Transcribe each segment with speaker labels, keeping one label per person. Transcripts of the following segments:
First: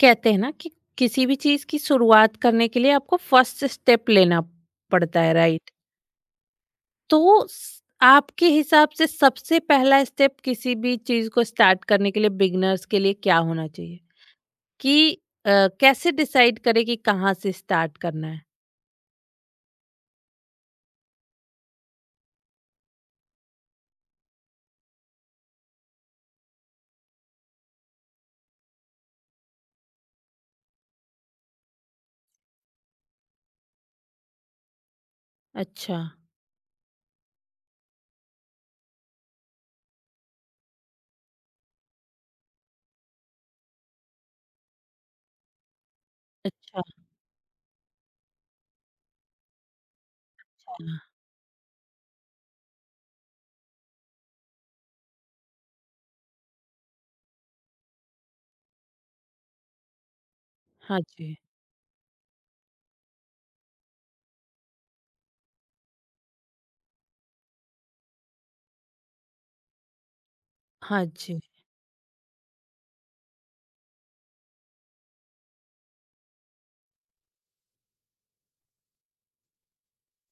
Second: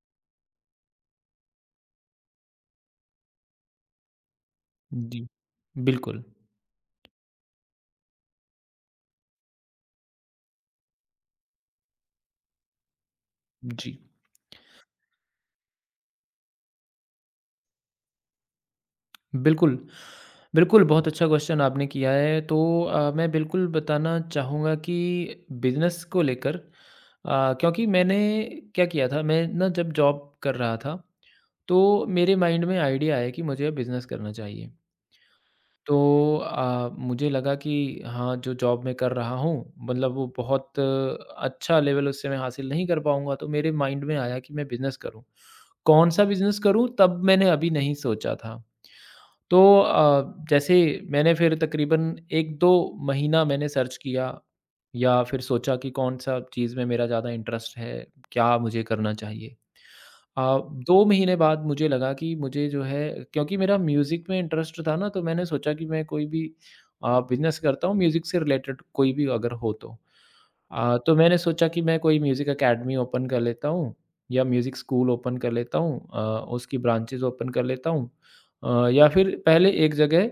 Speaker 1: कहते हैं ना कि किसी भी चीज की शुरुआत करने के लिए आपको फर्स्ट स्टेप लेना पड़ता
Speaker 2: जी,
Speaker 1: है, राइट?
Speaker 2: बिल्कुल।
Speaker 1: तो आपके हिसाब से सबसे पहला स्टेप किसी भी चीज को स्टार्ट करने के लिए बिगनर्स के लिए क्या होना
Speaker 2: जी,
Speaker 1: चाहिए कि कैसे डिसाइड करें कि कहाँ से स्टार्ट करना है।
Speaker 2: बिल्कुल। बिल्कुल, बहुत अच्छा क्वेश्चन आपने किया है। तो मैं बिल्कुल बताना चाहूँगा कि बिज़नेस को लेकर क्योंकि मैंने क्या किया था, मैं ना जब जॉब कर रहा था, तो मेरे माइंड में आइडिया आया कि मुझे अब बिज़नेस करना चाहिए।
Speaker 1: अच्छा।
Speaker 2: तो मुझे लगा कि हाँ, जो जॉब मैं कर रहा हूँ, मतलब वो बहुत अच्छा लेवल उससे मैं हासिल नहीं कर पाऊँगा, तो मेरे माइंड में आया कि मैं बिज़नेस करूँ। कौन-सा बिज़नेस
Speaker 1: अच्छा।
Speaker 2: करूँ, तब मैंने अभी नहीं सोचा था। तो जैसे मैंने फिर तकरीबन 1-2 महीना मैंने सर्च किया या फिर सोचा कि कौन-सा चीज़ में मेरा ज़्यादा इंटरेस्ट है, क्या मुझे करना चाहिए। अ,
Speaker 1: हाँ
Speaker 2: 2 महीने
Speaker 1: जी।
Speaker 2: बाद मुझे लगा कि मुझे जो है क्योंकि मेरा म्यूज़िक में इंटरेस्ट था ना, तो मैंने सोचा कि मैं कोई भी बिज़नेस करता हूँ म्यूज़िक से रिलेटेड कोई भी अगर हो तो।
Speaker 1: हाँ
Speaker 2: तो मैंने
Speaker 1: जी।
Speaker 2: सोचा कि मैं कोई म्यूज़िक अकेडमी ओपन कर लेता हूँ या म्यूज़िक स्कूल ओपन कर लेता हूँ, उसकी ब्रांचेज़ ओपन कर लेता हूँ, या फिर पहले एक जगह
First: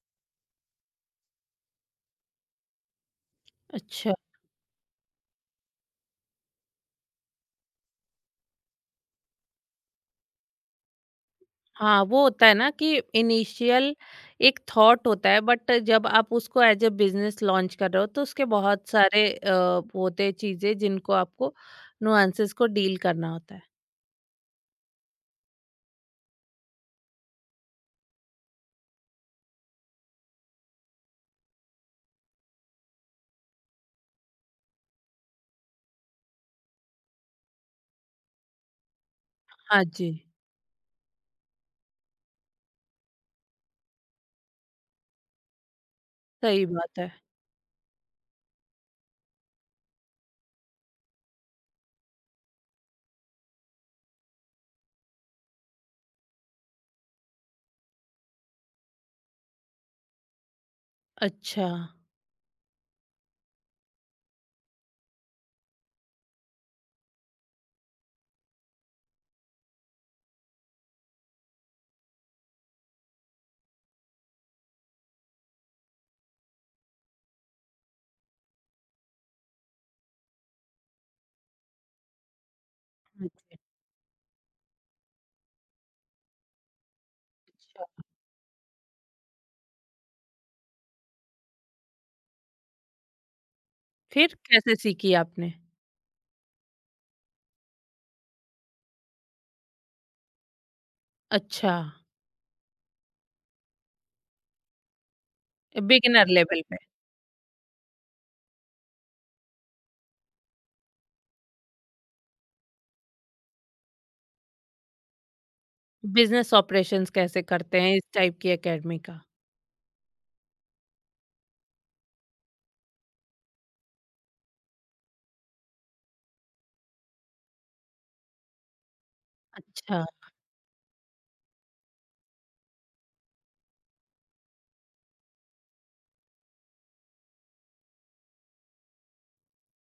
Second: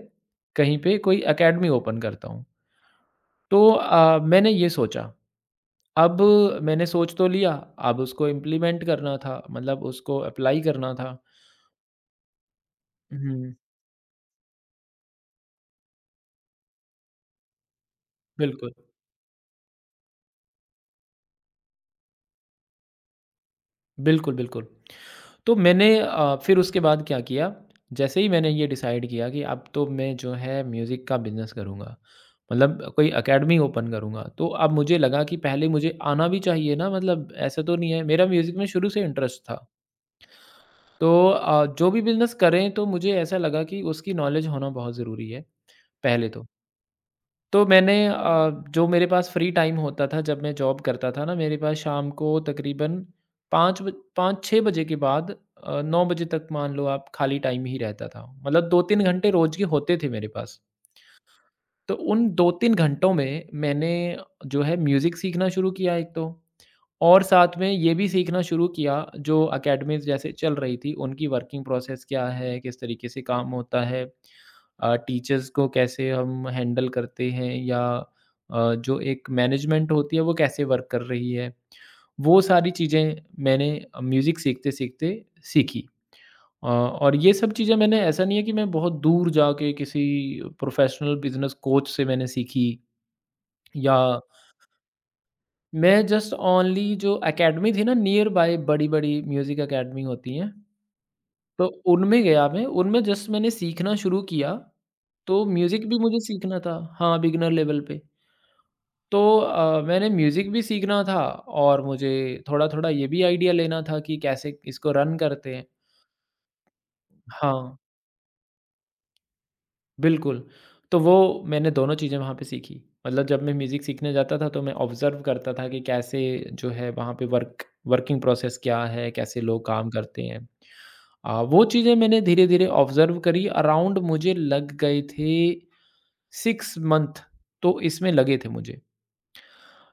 Speaker 2: कहीं पे कोई अकेडमी ओपन करता हूँ। तो
Speaker 1: अच्छा।
Speaker 2: मैंने ये सोचा। अब मैंने सोच तो लिया, अब उसको इम्प्लीमेंट करना था, मतलब उसको अप्लाई करना था।
Speaker 1: हाँ, वो होता है ना कि
Speaker 2: हुँ,
Speaker 1: इनिशियल एक थॉट होता है, बट जब आप उसको एज ए बिजनेस लॉन्च कर रहे हो तो उसके
Speaker 2: बिल्कुल।
Speaker 1: बहुत सारे होते हैं चीजें जिनको आपको नुआंसेस को डील करना होता है।
Speaker 2: बिल्कुल, बिल्कुल। तो मैंने फिर उसके बाद क्या किया, जैसे ही मैंने ये डिसाइड किया कि अब तो मैं जो है म्यूज़िक का बिज़नेस करूँगा, मतलब कोई अकेडमी ओपन करूँगा। तो अब मुझे लगा कि पहले मुझे आना भी चाहिए ना, मतलब ऐसा तो नहीं है मेरा म्यूज़िक में शुरू से इंटरेस्ट था।
Speaker 1: हाँ जी।
Speaker 2: तो जो भी बिज़नेस करें तो मुझे ऐसा लगा कि उसकी नॉलेज होना बहुत ज़रूरी है, पहले तो।
Speaker 1: सही बात है।
Speaker 2: तो मैंने जो मेरे पास फ्री टाइम होता था जब मैं जॉब करता था ना, मेरे पास शाम को तकरीबन 5 बज 5-6 बजे के बाद 9 बजे तक मान लो आप खाली टाइम ही रहता था। मतलब 2-3 घंटे रोज़ के होते थे मेरे पास।
Speaker 1: अच्छा। हाँ
Speaker 2: तो उन 2-3 घंटों में मैंने जो है म्यूज़िक सीखना शुरू किया एक तो, और साथ में ये भी सीखना शुरू किया जो अकेडमीज़ जैसे चल रही थी उनकी वर्किंग प्रोसेस क्या है, किस तरीके से काम होता है। टीचर्स को कैसे हम हैंडल करते हैं या जो एक मैनेजमेंट होती है वो कैसे वर्क कर रही है, वो सारी चीज़ें
Speaker 1: जी,
Speaker 2: मैंने म्यूज़िक सीखते सीखते सीखी। और ये सब चीज़ें मैंने
Speaker 1: अच्छा।
Speaker 2: ऐसा नहीं है कि मैं बहुत दूर जाके किसी प्रोफेशनल बिजनेस कोच से मैंने सीखी, या
Speaker 1: फिर कैसे सीखी आपने?
Speaker 2: मैं जस्ट ओनली जो एकेडमी थी ना नियर बाय, बड़ी बड़ी म्यूज़िक एकेडमी होती हैं, तो
Speaker 1: अच्छा,
Speaker 2: उनमें गया मैं, उनमें जस्ट मैंने सीखना शुरू किया, तो म्यूज़िक भी मुझे
Speaker 1: बिगिनर
Speaker 2: सीखना
Speaker 1: लेवल
Speaker 2: था।
Speaker 1: पे।
Speaker 2: हाँ, बिगिनर लेवल पे। तो मैंने म्यूज़िक भी सीखना था और मुझे थोड़ा-थोड़ा ये भी आइडिया लेना था कि कैसे इसको रन करते हैं।
Speaker 1: बिजनेस ऑपरेशंस कैसे
Speaker 2: हाँ,
Speaker 1: करते हैं इस टाइप की एकेडमी का।
Speaker 2: बिल्कुल। तो वो मैंने दोनों चीज़ें वहाँ पे सीखी। मतलब जब मैं म्यूज़िक सीखने जाता था तो मैं ऑब्ज़र्व करता था कि कैसे जो है वहाँ पे वर्किंग प्रोसेस क्या है, कैसे लोग काम
Speaker 1: अच्छा,
Speaker 2: करते हैं। वो चीज़ें मैंने धीरे-धीरे ऑब्ज़र्व करी, अराउंड मुझे लग गए थे 6 मंथ, तो इसमें लगे थे मुझे,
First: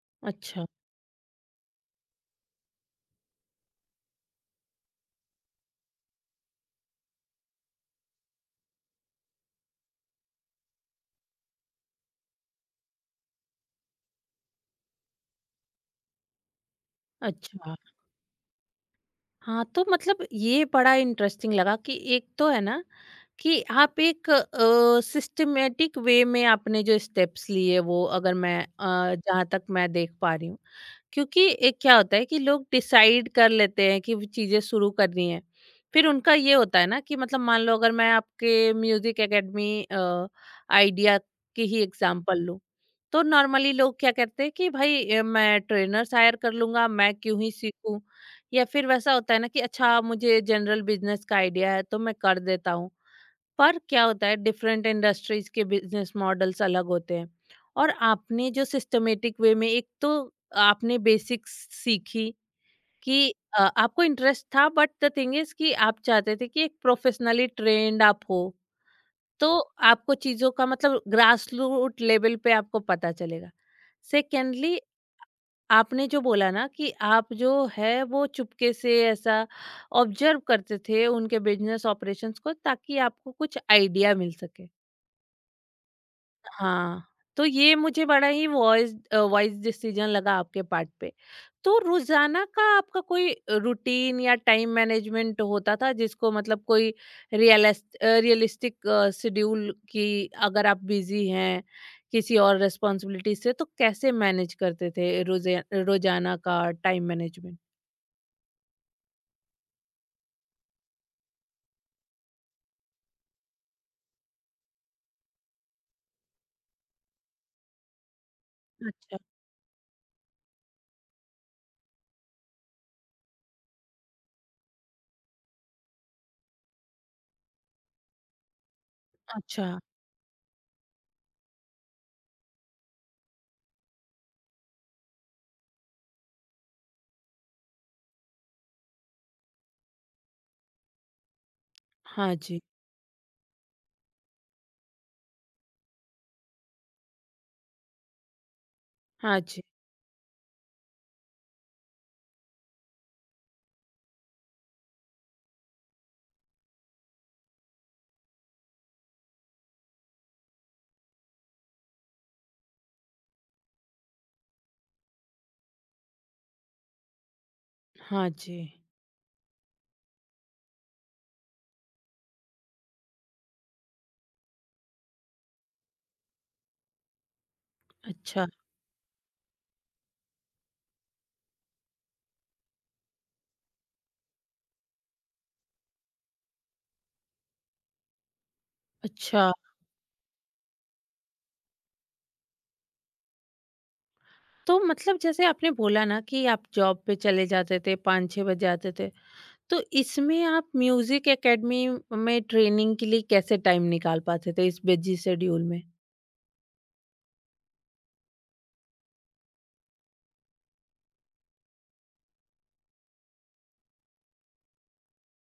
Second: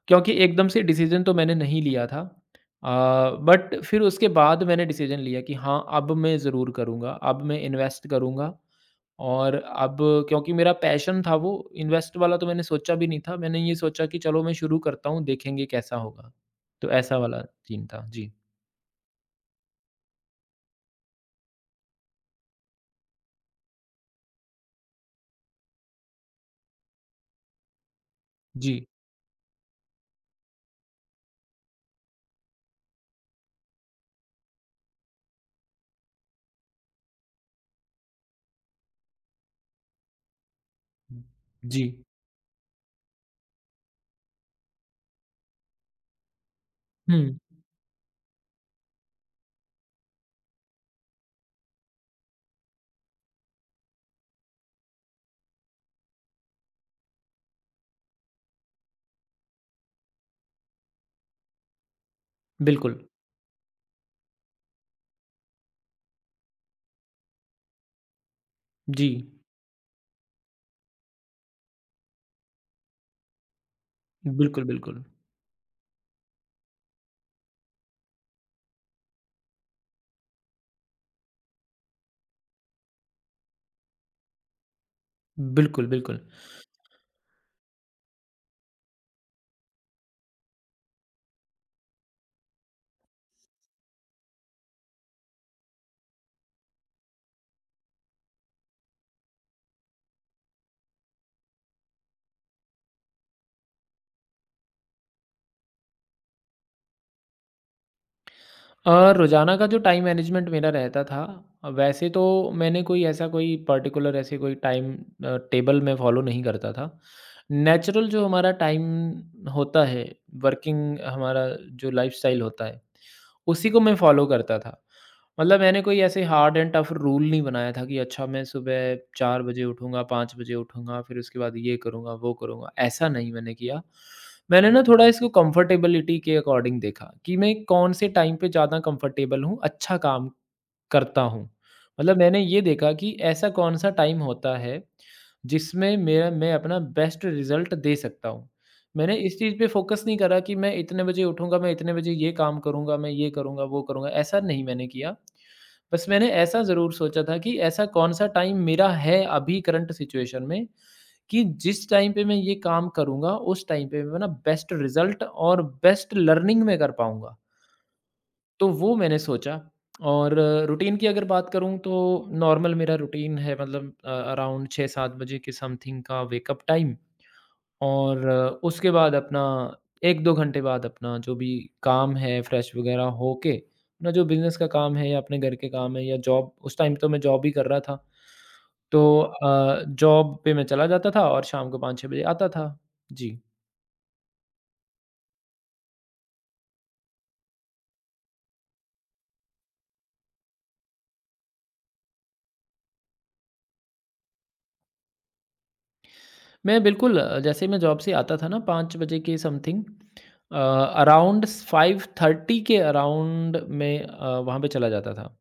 Speaker 2: क्योंकि
Speaker 1: अच्छा,
Speaker 2: एकदम से डिसीज़न तो मैंने नहीं लिया था। अ, बट फिर उसके बाद मैंने डिसीज़न लिया कि हाँ, अब मैं ज़रूर करूँगा, अब मैं इन्वेस्ट करूँगा, और अब क्योंकि मेरा पैशन था वो, इन्वेस्ट वाला तो मैंने सोचा भी नहीं था। मैंने ये सोचा कि चलो मैं शुरू करता हूँ, देखेंगे कैसा होगा। तो ऐसा वाला
Speaker 1: अच्छा।
Speaker 2: सीन था। जी।
Speaker 1: हाँ, तो मतलब ये बड़ा इंटरेस्टिंग लगा कि एक तो है ना कि आप एक सिस्टमेटिक वे में आपने जो स्टेप्स लिए वो अगर मैं
Speaker 2: जी।
Speaker 1: जहाँ तक मैं देख पा रही हूँ, क्योंकि एक क्या होता है कि लोग डिसाइड कर लेते हैं कि वो चीज़ें शुरू करनी है, फिर उनका ये होता है ना कि मतलब मान लो अगर मैं आपके म्यूजिक एकेडमी आइडिया की ही
Speaker 2: जी।
Speaker 1: एग्जांपल लूँ तो नॉर्मली लोग क्या करते हैं कि भाई मैं ट्रेनर्स हायर कर लूंगा, मैं
Speaker 2: हुँ,
Speaker 1: क्यों ही सीखूं, या फिर वैसा होता है ना कि अच्छा मुझे जनरल बिजनेस का आइडिया है तो मैं कर देता हूँ। पर क्या होता है डिफरेंट इंडस्ट्रीज के बिजनेस मॉडल्स अलग होते हैं, और आपने जो सिस्टमेटिक वे में एक तो आपने बेसिक्स सीखी
Speaker 2: बिल्कुल।
Speaker 1: कि आपको इंटरेस्ट था, बट द थिंग इज कि आप चाहते थे कि एक प्रोफेशनली ट्रेंड आप हो,
Speaker 2: जी।
Speaker 1: तो आपको चीज़ों का मतलब ग्रास रूट लेवल पे आपको पता चलेगा।
Speaker 2: बिल्कुल,
Speaker 1: सेकेंडली,
Speaker 2: बिल्कुल।
Speaker 1: आपने जो बोला ना कि आप जो है वो चुपके से ऐसा ऑब्जर्व करते थे उनके बिजनेस ऑपरेशंस को ताकि आपको कुछ आइडिया मिल सके।
Speaker 2: बिल्कुल, बिल्कुल।
Speaker 1: हाँ, तो ये मुझे बड़ा ही वॉइस डिसीजन लगा आपके पार्ट पे। तो रोज़ाना का आपका कोई रूटीन या टाइम मैनेजमेंट होता था जिसको मतलब कोई रियलिस्टिक शेड्यूल, कि अगर आप बिज़ी हैं किसी और रिस्पॉन्सिबिलिटी से तो कैसे मैनेज करते थे रोज़े रोज़ाना का टाइम मैनेजमेंट?
Speaker 2: रोज़ाना का जो टाइम मैनेजमेंट मेरा रहता था, वैसे तो मैंने कोई ऐसा कोई पर्टिकुलर ऐसे कोई टाइम टेबल मैं फ़ॉलो नहीं करता था। नेचुरल जो हमारा टाइम
Speaker 1: अच्छा,
Speaker 2: होता है, वर्किंग हमारा जो लाइफ़स्टाइल होता है, उसी को मैं फ़ॉलो करता था। मतलब मैंने कोई ऐसे हार्ड एंड टफ रूल नहीं बनाया था कि अच्छा मैं सुबह 4 बजे
Speaker 1: अच्छा।
Speaker 2: उठूँगा, 5 बजे उठूँगा, फिर उसके बाद ये करूँगा, वो करूँगा, ऐसा नहीं मैंने किया। मैंने ना थोड़ा इसको कंफर्टेबिलिटी के अकॉर्डिंग देखा कि मैं कौन से टाइम पे ज़्यादा कंफर्टेबल हूँ, अच्छा काम करता हूँ। मतलब
Speaker 1: हाँ
Speaker 2: मैंने ये
Speaker 1: जी।
Speaker 2: देखा कि ऐसा कौन-सा टाइम होता है, जिसमें मेरा मैं अपना बेस्ट रिज़ल्ट दे सकता हूँ। मैंने इस
Speaker 1: हाँ
Speaker 2: चीज़
Speaker 1: जी,
Speaker 2: पे फ़ोकस नहीं करा कि मैं इतने बजे उठूँगा, मैं इतने बजे ये काम करूँगा, मैं ये करूँगा, वो करूँगा, ऐसा नहीं मैंने किया। बस मैंने ऐसा ज़रूर सोचा था कि ऐसा कौन-सा टाइम मेरा है अभी करंट सिचुएशन में कि जिस टाइम पे मैं ये काम करूँगा, उस टाइम पे मैं ना बेस्ट रिज़ल्ट और बेस्ट लर्निंग में कर पाऊँगा।
Speaker 1: हाँ जी।
Speaker 2: तो वो मैंने सोचा। और रूटीन की अगर बात करूँ तो नॉर्मल मेरा रूटीन है, मतलब अराउंड 6-7 बजे के समथिंग का वेकअप टाइम और
Speaker 1: अच्छा,
Speaker 2: उसके बाद अपना 1-2 घंटे बाद अपना जो भी काम है, फ्रेश वगैरह होके, अपना जो बिज़नेस का काम है या अपने घर के काम है या जॉब, उस टाइम तो मैं जॉब ही कर रहा था। तो
Speaker 1: अच्छा।
Speaker 2: जॉब पे मैं चला जाता था और शाम को 5-6 बजे आता था। जी।
Speaker 1: तो मतलब जैसे आपने बोला ना कि आप जॉब पे चले जाते थे, 5 6 बजे आते थे, तो इसमें आप म्यूजिक एकेडमी में ट्रेनिंग के लिए कैसे टाइम निकाल पाते थे इस बिजी शेड्यूल में?
Speaker 2: मैं बिल्कुल जैसे ही मैं जॉब से आता था ना 5 बजे के समथिंग, अराउंड 5:30 के अराउंड मैं वहाँ पे चला जाता था।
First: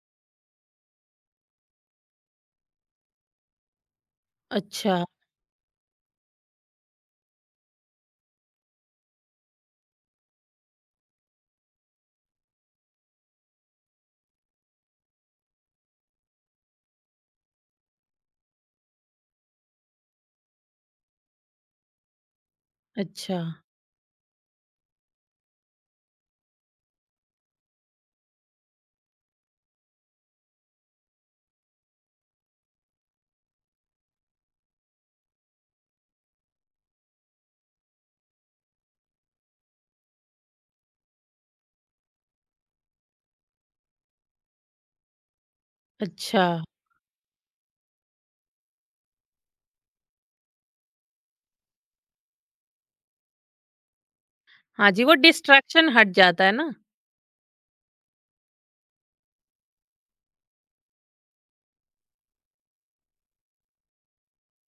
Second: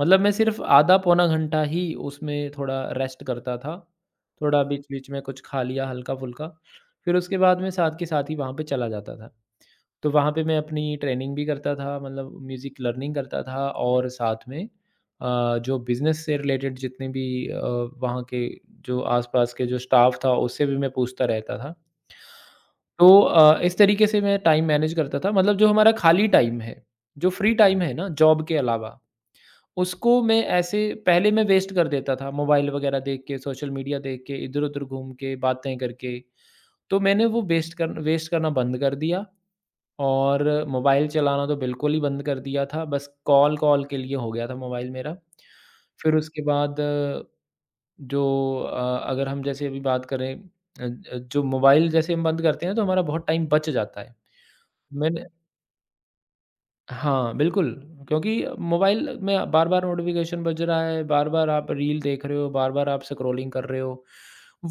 Speaker 2: मतलब मैं सिर्फ़ आधा पौना घंटा ही उसमें थोड़ा रेस्ट करता था। थोड़ा
Speaker 1: अच्छा,
Speaker 2: बीच-बीच में कुछ खा लिया हल्का-फुल्का, फिर उसके बाद मैं साथ के साथ ही वहाँ पे चला जाता था। तो वहाँ पे मैं अपनी ट्रेनिंग भी करता था, मतलब म्यूज़िक लर्निंग करता था और साथ में जो बिज़नेस से रिलेटेड जितने भी वहाँ के जो आसपास के जो स्टाफ था उससे भी मैं पूछता रहता था। तो
Speaker 1: अच्छा,
Speaker 2: इस तरीके से मैं टाइम मैनेज करता था, मतलब जो हमारा खाली टाइम है, जो फ्री टाइम है ना जॉब के अलावा, उसको मैं ऐसे पहले मैं वेस्ट कर देता था मोबाइल वगैरह देख के, सोशल मीडिया देख के, इधर-उधर घूम के, बातें करके। तो मैंने वो वेस्ट करना बंद कर दिया। और मोबाइल चलाना तो बिल्कुल ही बंद कर दिया था, बस कॉल-कॉल के लिए हो गया था मोबाइल मेरा। फिर उसके
Speaker 1: अच्छा।
Speaker 2: बाद जो अगर हम जैसे अभी बात करें जो मोबाइल जैसे हम बंद करते हैं तो हमारा बहुत टाइम बच जाता है।
Speaker 1: हाँ जी, वो
Speaker 2: मैंने
Speaker 1: डिस्ट्रैक्शन हट जाता है ना?
Speaker 2: हाँ, बिल्कुल, क्योंकि मोबाइल में बार-बार नोटिफ़िकेशन बज रहा है, बार-बार आप रील देख रहे हो, बार-बार आप स्क्रॉलिंग कर रहे हो,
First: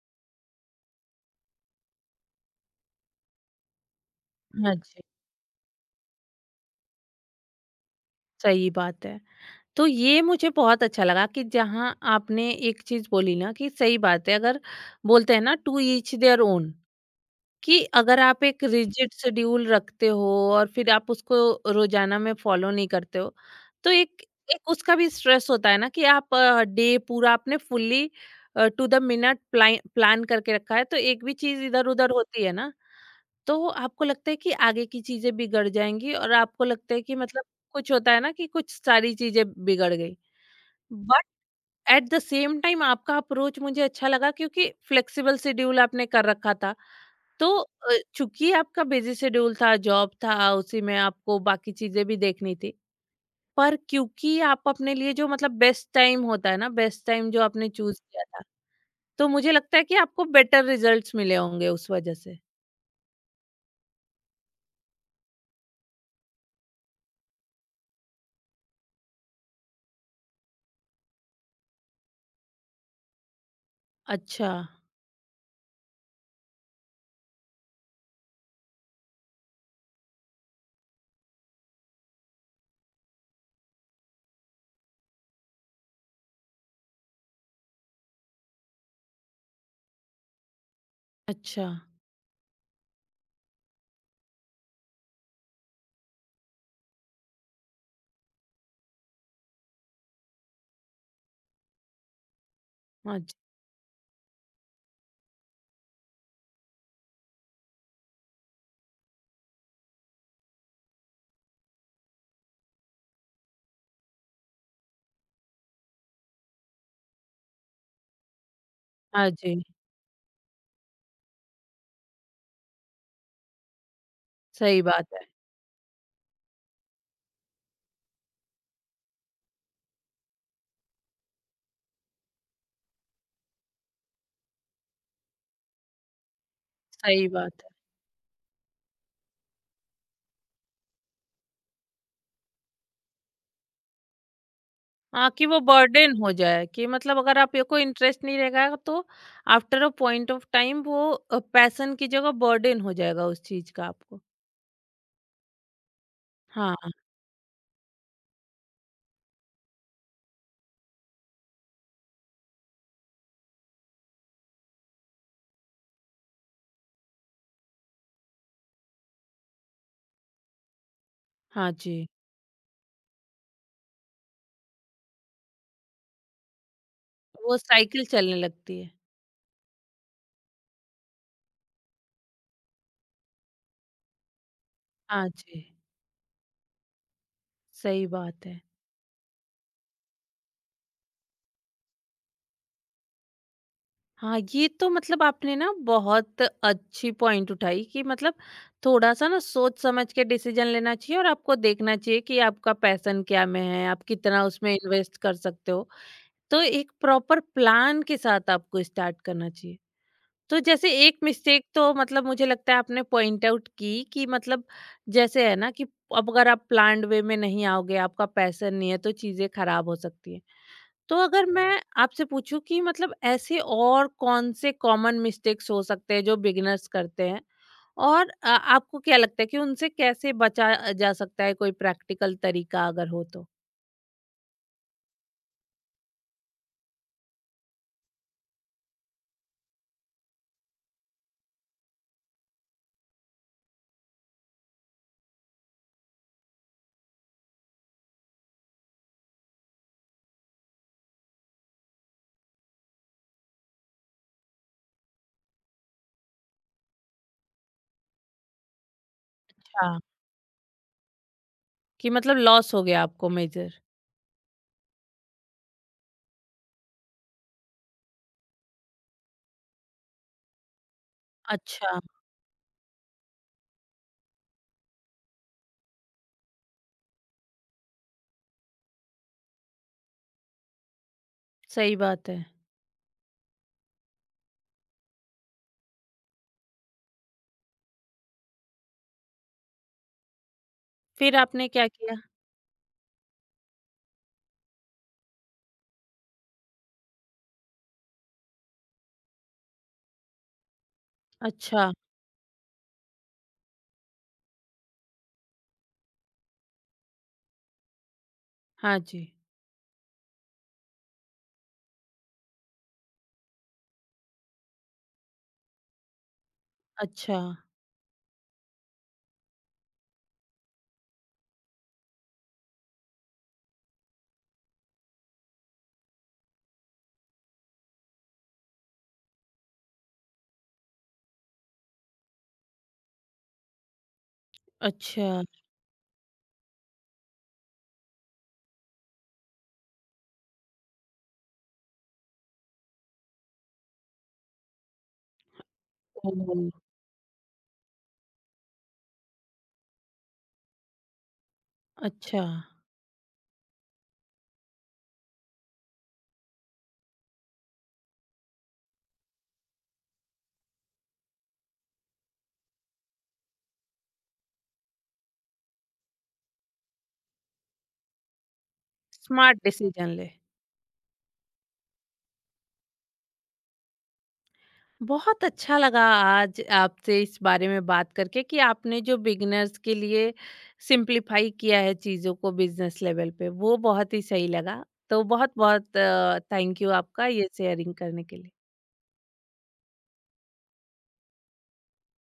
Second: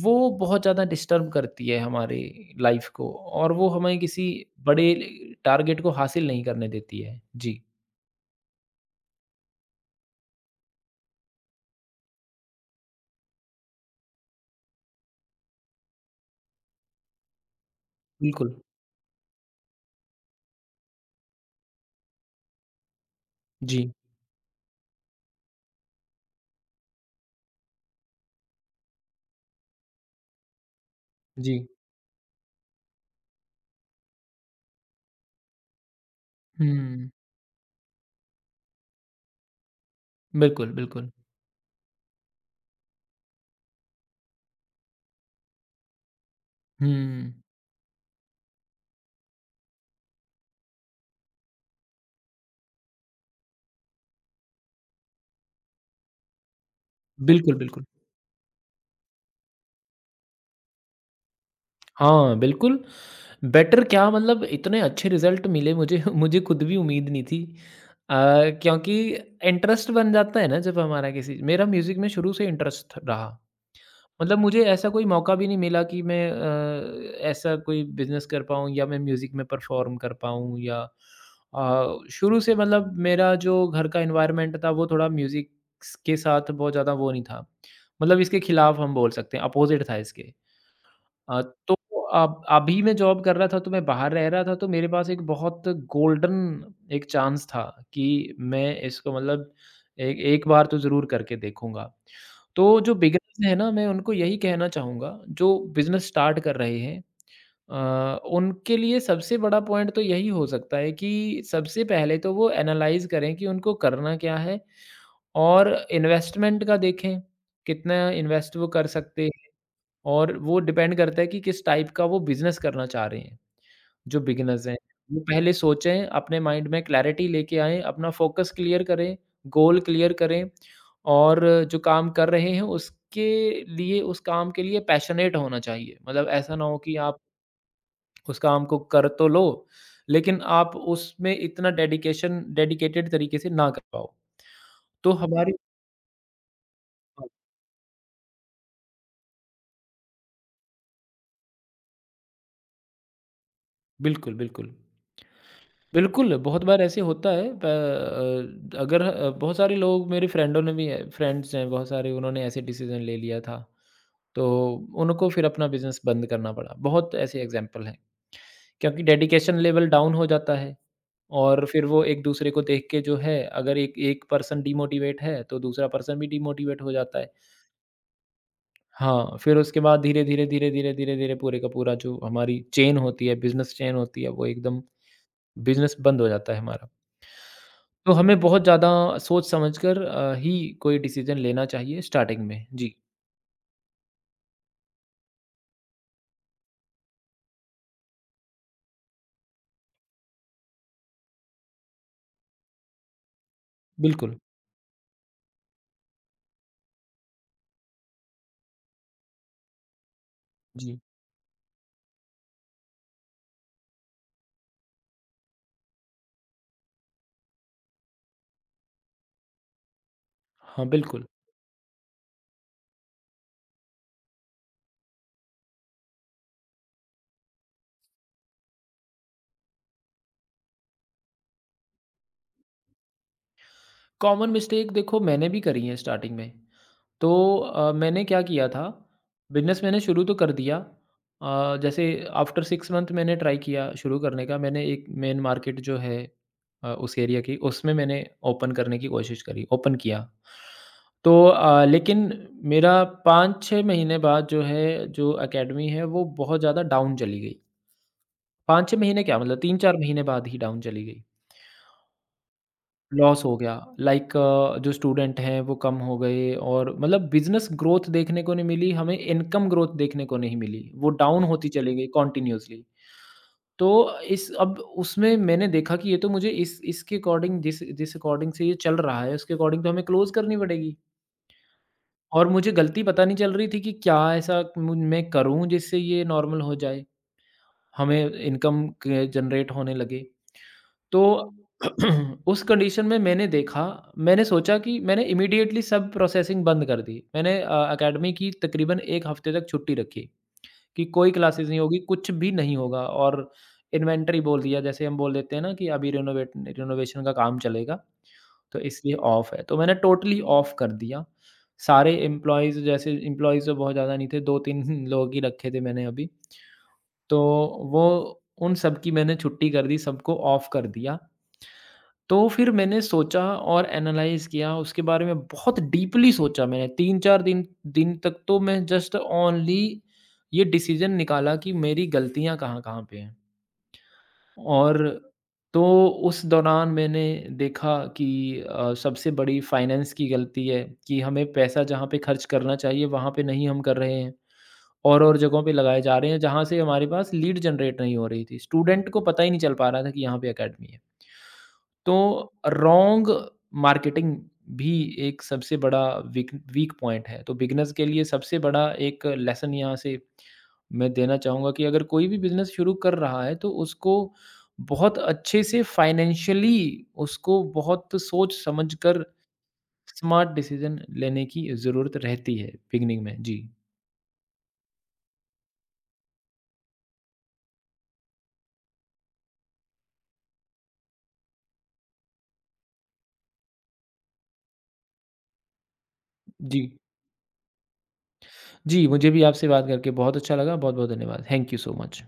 Speaker 2: वो बहुत ज़्यादा डिस्टर्ब करती है हमारी लाइफ़ को, और वो हमें किसी
Speaker 1: हाँ
Speaker 2: बड़े
Speaker 1: जी,
Speaker 2: टारगेट को हासिल नहीं करने देती है। जी,
Speaker 1: सही बात है। तो ये मुझे बहुत अच्छा लगा कि जहाँ आपने एक चीज़ बोली ना कि सही बात है, अगर बोलते हैं ना टू ईच देयर ओन, कि अगर आप
Speaker 2: बिल्कुल।
Speaker 1: एक रिजिड शेड्यूल रखते हो और फिर आप उसको रोजाना में फॉलो नहीं करते हो तो
Speaker 2: जी,
Speaker 1: एक एक उसका भी स्ट्रेस होता है ना कि आप डे पूरा आपने fully to the minute plan करके रखा है तो एक भी
Speaker 2: जी।
Speaker 1: चीज इधर उधर होती है ना, तो आपको लगता है कि आगे की चीजें बिगड़ जाएंगी, और आपको लगता है
Speaker 2: हुँ,
Speaker 1: कि मतलब कुछ होता है ना कि कुछ सारी चीजें बिगड़ गई।
Speaker 2: बिल्कुल, बिल्कुल।
Speaker 1: But at the same time आपका अप्रोच मुझे अच्छा लगा, क्योंकि फ्लेक्सिबल शेड्यूल आपने कर रखा था।
Speaker 2: हुँ,
Speaker 1: तो चूंकि आपका बिजी शेड्यूल था, जॉब था, उसी में आपको बाकी चीज़ें भी देखनी थी। पर क्योंकि आप अपने लिए जो मतलब बेस्ट टाइम होता है ना, बेस्ट टाइम जो
Speaker 2: बिल्कुल,
Speaker 1: आपने
Speaker 2: बिल्कुल।
Speaker 1: चूज़ किया था, तो मुझे लगता है कि आपको बेटर रिजल्ट्स मिले होंगे उस वजह
Speaker 2: हाँ,
Speaker 1: से।
Speaker 2: बिल्कुल। बेटर क्या, मतलब इतने अच्छे रिज़ल्ट मिले मुझे, मुझे खुद भी उम्मीद नहीं थी। अ, क्योंकि इंटरेस्ट बन जाता है ना जब हमारा किसी, मेरा म्यूज़िक में शुरू से इंटरेस्ट रहा। मतलब
Speaker 1: अच्छा,
Speaker 2: मुझे ऐसा कोई मौका भी नहीं मिला कि मैं ऐसा कोई बिज़नेस कर पाऊँ या मैं म्यूज़िक में परफ़ॉर्म कर पाऊँ या शुरू से मतलब मेरा जो घर का एनवायरनमेंट था वो थोड़ा म्यूज़िक स के साथ बहुत ज़्यादा वो नहीं था। मतलब इसके खिलाफ हम बोल सकते हैं, अपोज़िट था इसके। अ,
Speaker 1: अच्छा।
Speaker 2: तो अब अभी मैं जॉब कर रहा था तो मैं बाहर रह रहा था तो मेरे पास एक बहुत गोल्डन एक चांस था कि मैं इसको मतलब एक एक बार तो ज़रूर करके देखूँगा। तो जो
Speaker 1: हाँ जी,
Speaker 2: बिगिनर्स हैं ना, मैं उनको यही कहना चाहूँगा जो बिज़नेस स्टार्ट कर रहे हैं, उनके लिए सबसे बड़ा पॉइंट तो यही हो सकता है कि सबसे पहले तो वो एनालाइज़ करें कि उनको करना क्या है और इन्वेस्टमेंट का देखें, कितना इन्वेस्ट वो कर
Speaker 1: हाँ
Speaker 2: सकते,
Speaker 1: जी।
Speaker 2: और वो डिपेंड करता है कि किस टाइप का वो बिज़नेस करना चाह रहे हैं। जो बिगिनर्स हैं,
Speaker 1: सही बात
Speaker 2: वो
Speaker 1: है,
Speaker 2: पहले सोचें, अपने माइंड में क्लैरिटी लेके आएँ, अपना फ़ोकस क्लियर करें, गोल क्लियर करें, और जो काम कर रहे हैं उसके लिए, उस काम के लिए पैशनेट होना चाहिए। मतलब ऐसा ना हो कि आप
Speaker 1: सही बात है।
Speaker 2: उस काम को कर तो लो, लेकिन आप उसमें इतना डेडिकेशन डेडिकेटेड तरीके से ना कर पाओ। तो
Speaker 1: हाँ, कि
Speaker 2: हमारी
Speaker 1: वो बर्डन हो जाए कि मतलब
Speaker 2: हाँ,
Speaker 1: अगर आप ये को इंटरेस्ट नहीं रहेगा तो after a point of time वो पैशन की जगह बर्डन हो जाएगा उस चीज़ का आपको।
Speaker 2: बिल्कुल, बिल्कुल। बिल्कुल, बहुत
Speaker 1: हाँ,
Speaker 2: बार ऐसे होता है अगर बहुत सारे लोग मेरे फ्रेंडों ने भी है फ्रेंड्स हैं बहुत सारे उन्होंने ऐसे डिसीज़न ले लिया था, तो उनको फिर अपना बिज़नेस बंद करना पड़ा। बहुत ऐसे एग्ज़ाम्पल हैं, क्योंकि डेडिकेशन लेवल डाउन हो जाता है, और
Speaker 1: हाँ
Speaker 2: फिर वो
Speaker 1: जी।
Speaker 2: एक-दूसरे को देख के जो है, अगर एक एक पर्सन डिमोटिवेट है, तो दूसरा पर्सन भी डिमोटिवेट हो जाता है।
Speaker 1: वो साइकिल चलने लगती है।
Speaker 2: हाँ, फिर उसके बाद धीरे-धीरे, धीरे-धीरे, धीरे-धीरे पूरे का पूरा जो हमारी चेन होती है, बिज़नेस चेन होती है, वो एकदम
Speaker 1: हाँ जी,
Speaker 2: बिज़नेस बंद हो जाता है हमारा।
Speaker 1: सही
Speaker 2: तो हमें
Speaker 1: बात है।
Speaker 2: बहुत ज़्यादा सोच समझकर ही कोई डिसीज़न लेना चाहिए स्टार्टिंग में। जी,
Speaker 1: हाँ, ये तो मतलब आपने ना बहुत अच्छी पॉइंट उठाई कि मतलब थोड़ा-सा ना सोच समझ के डिसीजन लेना चाहिए और आपको देखना चाहिए कि आपका पैशन क्या में है, आप
Speaker 2: बिल्कुल।
Speaker 1: कितना उसमें इन्वेस्ट कर सकते हो। तो एक प्रॉपर प्लान के साथ आपको स्टार्ट करना चाहिए। तो जैसे
Speaker 2: जी,
Speaker 1: एक मिस्टेक तो मतलब मुझे लगता है आपने पॉइंट आउट की कि मतलब जैसे है ना कि अब अगर आप प्लान्ड वे में नहीं आओगे, आपका पैशन नहीं है, तो चीज़ें खराब हो सकती हैं।
Speaker 2: हाँ,
Speaker 1: तो
Speaker 2: बिल्कुल।
Speaker 1: अगर मैं आपसे पूछूं कि मतलब ऐसे और कौन से कॉमन मिस्टेक्स हो सकते हैं जो बिगिनर्स करते हैं, और आपको क्या लगता है कि उनसे कैसे बचा जा सकता है, कोई प्रैक्टिकल तरीका अगर हो तो?
Speaker 2: कॉमन मिस्टेक देखो मैंने भी करी है स्टार्टिंग में। तो मैंने क्या किया था, बिज़नेस मैंने शुरू तो कर दिया। जैसे आफ्टर 6 मंथ मैंने ट्राई किया शुरू करने का। मैंने एक मेन मार्केट जो है उस एरिया की, उसमें मैंने ओपन करने की कोशिश करी, ओपन किया। तो लेकिन मेरा 5-6 महीने बाद जो है, जो अकेडमी है वो बहुत ज़्यादा डाउन चली गई। 5-6 महीने क्या, मतलब
Speaker 1: अच्छा।
Speaker 2: 3-4 महीने बाद ही डाउन चली गई।
Speaker 1: कि मतलब लॉस हो गया आपको
Speaker 2: लॉस हो गया,
Speaker 1: मेजर?
Speaker 2: लाइक जो स्टूडेंट हैं वो कम हो गए, और मतलब बिजनेस ग्रोथ देखने को नहीं मिली, हमें इनकम ग्रोथ देखने को नहीं मिली, वो डाउन होती चली
Speaker 1: अच्छा।
Speaker 2: गई कॉन्टिन्यूसली। तो इस अब उसमें मैंने देखा कि ये तो मुझे इस इसके अकॉर्डिंग, जिस जिस अकॉर्डिंग से ये चल रहा है उसके अकॉर्डिंग तो हमें क्लोज करनी पड़ेगी।
Speaker 1: सही बात है।
Speaker 2: और मुझे गलती पता नहीं चल रही थी कि क्या ऐसा मैं करूं जिससे ये नॉर्मल हो जाए, हमें इनकम जनरेट होने लगे। तो
Speaker 1: फिर आपने क्या किया?
Speaker 2: उस कंडीशन में मैंने देखा, मैंने सोचा कि मैंने इमीडिएटली सब प्रोसेसिंग बंद कर दी। मैंने अकेडमी की तकरीबन 1 हफ्ते तक छुट्टी रखी कि कोई क्लासेस नहीं
Speaker 1: अच्छा।
Speaker 2: होगी, कुछ भी नहीं होगा, और इन्वेंटरी बोल दिया जैसे हम बोल देते हैं ना कि अभी रिनोवेट रिनोवेशन का काम चलेगा, तो
Speaker 1: हाँ
Speaker 2: इसलिए
Speaker 1: जी।
Speaker 2: ऑफ है। तो मैंने टोटली ऑफ कर दिया। सारे एम्प्लॉइज़ तो बहुत ज़्यादा नहीं थे, 2-3 लोग ही रखे थे मैंने अभी।
Speaker 1: अच्छा।
Speaker 2: तो वो उन सब की मैंने छुट्टी कर दी, सबको ऑफ कर दिया। तो फिर मैंने सोचा और एनालाइज़ किया, उसके बारे में बहुत डीपली सोचा, मैंने 3-4 दिन दिन तक तो मैं जस्ट ओनली ये डिसीज़न निकाला कि मेरी गलतियाँ कहाँ-कहाँ पे हैं। और
Speaker 1: अच्छा।
Speaker 2: तो उस दौरान मैंने देखा कि सबसे बड़ी फाइनेंस की गलती है कि हमें पैसा जहाँ पे खर्च करना चाहिए, वहाँ पे नहीं हम कर रहे हैं। और-और जगहों पे लगाए जा रहे हैं, जहाँ से
Speaker 1: ओह,
Speaker 2: हमारे पास लीड जनरेट नहीं हो रही थी। स्टूडेंट को पता ही नहीं चल पा रहा था कि यहाँ पे अकेडमी है।
Speaker 1: अच्छा।
Speaker 2: तो रॉन्ग मार्केटिंग भी एक सबसे बड़ा वीक वीक पॉइंट है। तो बिगिनर्स के लिए सबसे बड़ा एक लेसन यहाँ से मैं देना चाहूँगा कि अगर कोई भी बिज़नेस शुरू कर रहा है तो उसको बहुत अच्छे से फाइनेंशियली उसको बहुत सोच समझ कर
Speaker 1: स्मार्ट डिसीजन ले।
Speaker 2: स्मार्ट डिसीज़न लेने की ज़रूरत रहती है बिगिनिंग में। जी।
Speaker 1: बहुत अच्छा लगा आज आपसे इस बारे में बात करके कि आपने जो बिगिनर्स के लिए सिंपलीफाई किया है चीज़ों को बिजनेस लेवल पे, वो बहुत ही सही लगा। तो बहुत बहुत
Speaker 2: जी।
Speaker 1: थैंक यू आपका ये शेयरिंग करने के लिए।
Speaker 2: जी, मुझे भी आपसे बात करके बहुत अच्छा लगा। बहुत-बहुत धन्यवाद। Thank you so much.